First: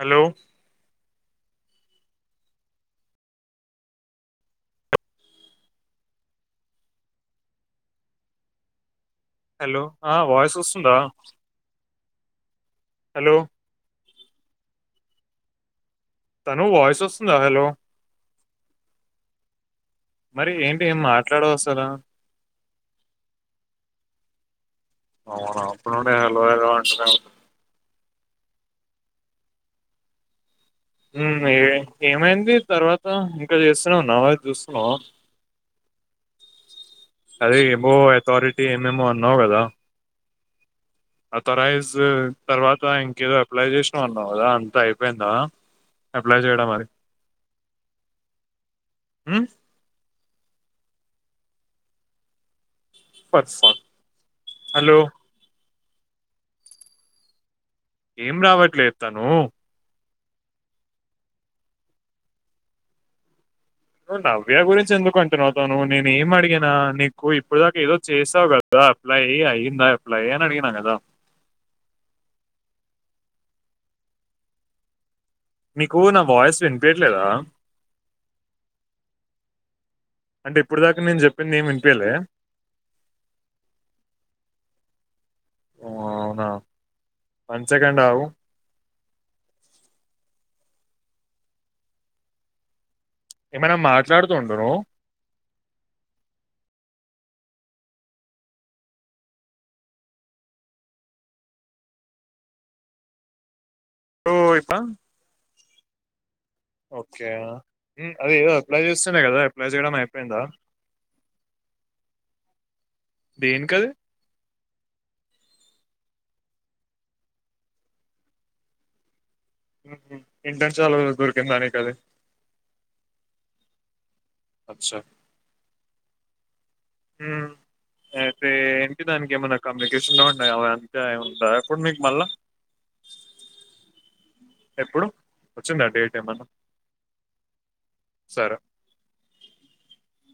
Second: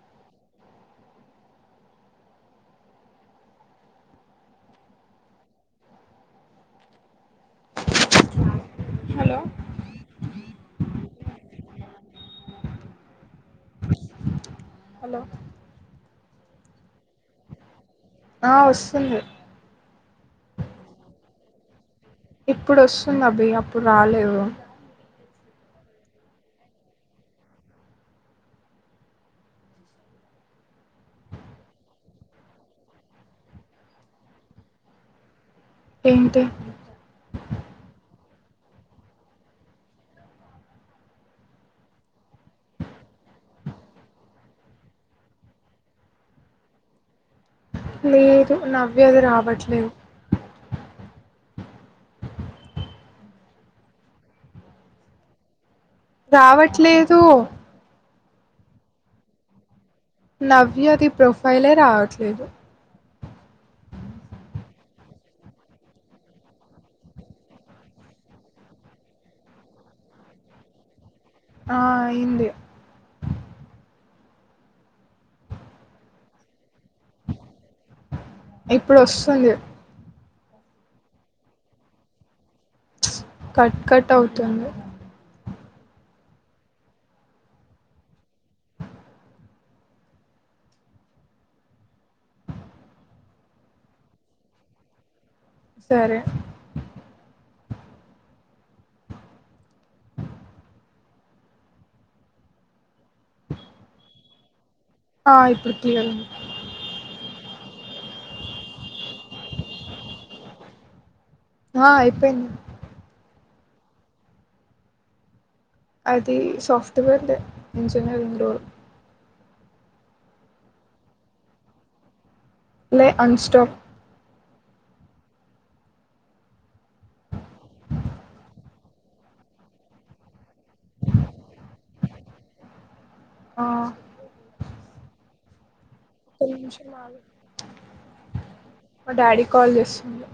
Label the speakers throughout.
Speaker 1: Hello hello ఆ voice వస్తుంద hello
Speaker 2: hello
Speaker 1: తను వాయిస్ వస్తుంద హలో
Speaker 2: ఆ వస్తుంది
Speaker 1: మరి ఏంటి ఏం మాట్లాడవ్ అసల
Speaker 2: ఇప్పుడు వస్తుంది అబి అప్పుడు రాలేదు
Speaker 1: అవునా అప్పుడు నుండి హలో హలో అంటునే ఏ ఏమైంది తర్వాత ఇంకా చేస్తున్నావు నవా చూస్తున్నావ
Speaker 2: ఏంటి
Speaker 1: అదే ఏమో అథారిటీ ఏమేమో అన్నావు కదా అథరైజ్ తర్వాత ఇంకేదో అప్లై చేసినా అన్నాం కదా అంతా అయిపోయిందా అప్లై చేయడం మరి
Speaker 2: లేదు నవ్య ది
Speaker 1: ఉమ్
Speaker 2: రావట్లేదు
Speaker 1: వస్తది హలో
Speaker 2: రావట్లేదు
Speaker 1: ఏం రావట్లేదు తను
Speaker 2: నవ్య ది ప్రొఫైలే రావట్లేదు
Speaker 1: ను్వు నవ్య గురించి ఎందుకు అంటున్నావుతా నువ్ నేను ఏం అడిగిన నీకు ఇప్పుడు దాకా ఏదో చేసావు కదా అప్లై అయి అయి్యిందా అప్లై అయ్యి అని అడిగిన కదా
Speaker 2: ఆ అయింది
Speaker 1: మీకు నా వాయిస్ వినిపయట్లేదా
Speaker 2: ఇప్పుడు వస్తుంది
Speaker 1: అంటే ఇప్పుడు దాకా నేను చెప్పింది ఏమి వినిపయలే
Speaker 2: కట్ కట్ అవుతుంది
Speaker 1: ఓ అవునా వన్ సెకండ్ ఆవు ఏమైనా మాట్లాడుతుూండను
Speaker 2: సరే
Speaker 1: ఓ ఇప్ప
Speaker 2: ఆ ఇప్పుడు క్లియర్ ఉంది
Speaker 1: ఓకే అదే ఏదో అప్లై చేస్తున్నా కదా అప్లై చేయడం అయిపోయిందా
Speaker 2: ఆ అయిపోయింది
Speaker 1: దీనికి ఆది
Speaker 2: అది సోఫ్ట్వేర్ ఎంజనీయరింగ్డూరు
Speaker 1: ఇంటనే చాలా దొరికిందానికిక అది
Speaker 2: లే అన్స్టక్
Speaker 1: అచ్చా అయితే ఏంటి దానికి ఏమైనా కమ్యూనికేషన్లో ఉండ అవి అంతా ఉంటా ఇప్పుడు మీకు మళ్ళా
Speaker 2: ఆ
Speaker 1: ఎప్పుడు వచ్చిండి
Speaker 2: నిమిషం మా
Speaker 1: సరే
Speaker 2: డాడీ కాల్ చేస్తుంది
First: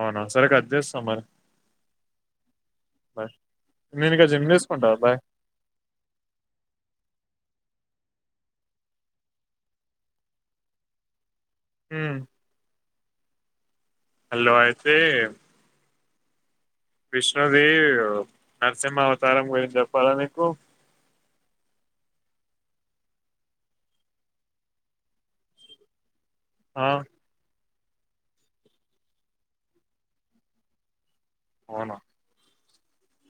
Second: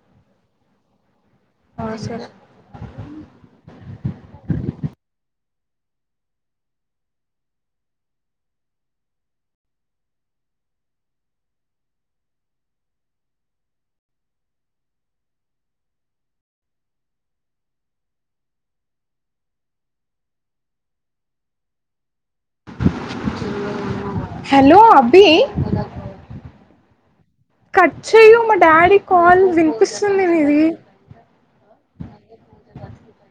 Speaker 1: అవునా సరే క అది చేస్తాం మరి
Speaker 2: ఆ సరే
Speaker 1: బయ్ నేనుకా జిమ్ తీసుకుంటా బాయ్ ఉమ్ హలో అయితే విష్ణుదేవి నరసింహా అవతారం గురించి చెప్పాలా నీకు.
Speaker 2: హలో అభి.
Speaker 1: ఆ
Speaker 2: కట్ చేయ్య మా డాడీ కాల్ వినిపిస్తుంది నీది.
Speaker 1: అవున.
Speaker 2: నాన్.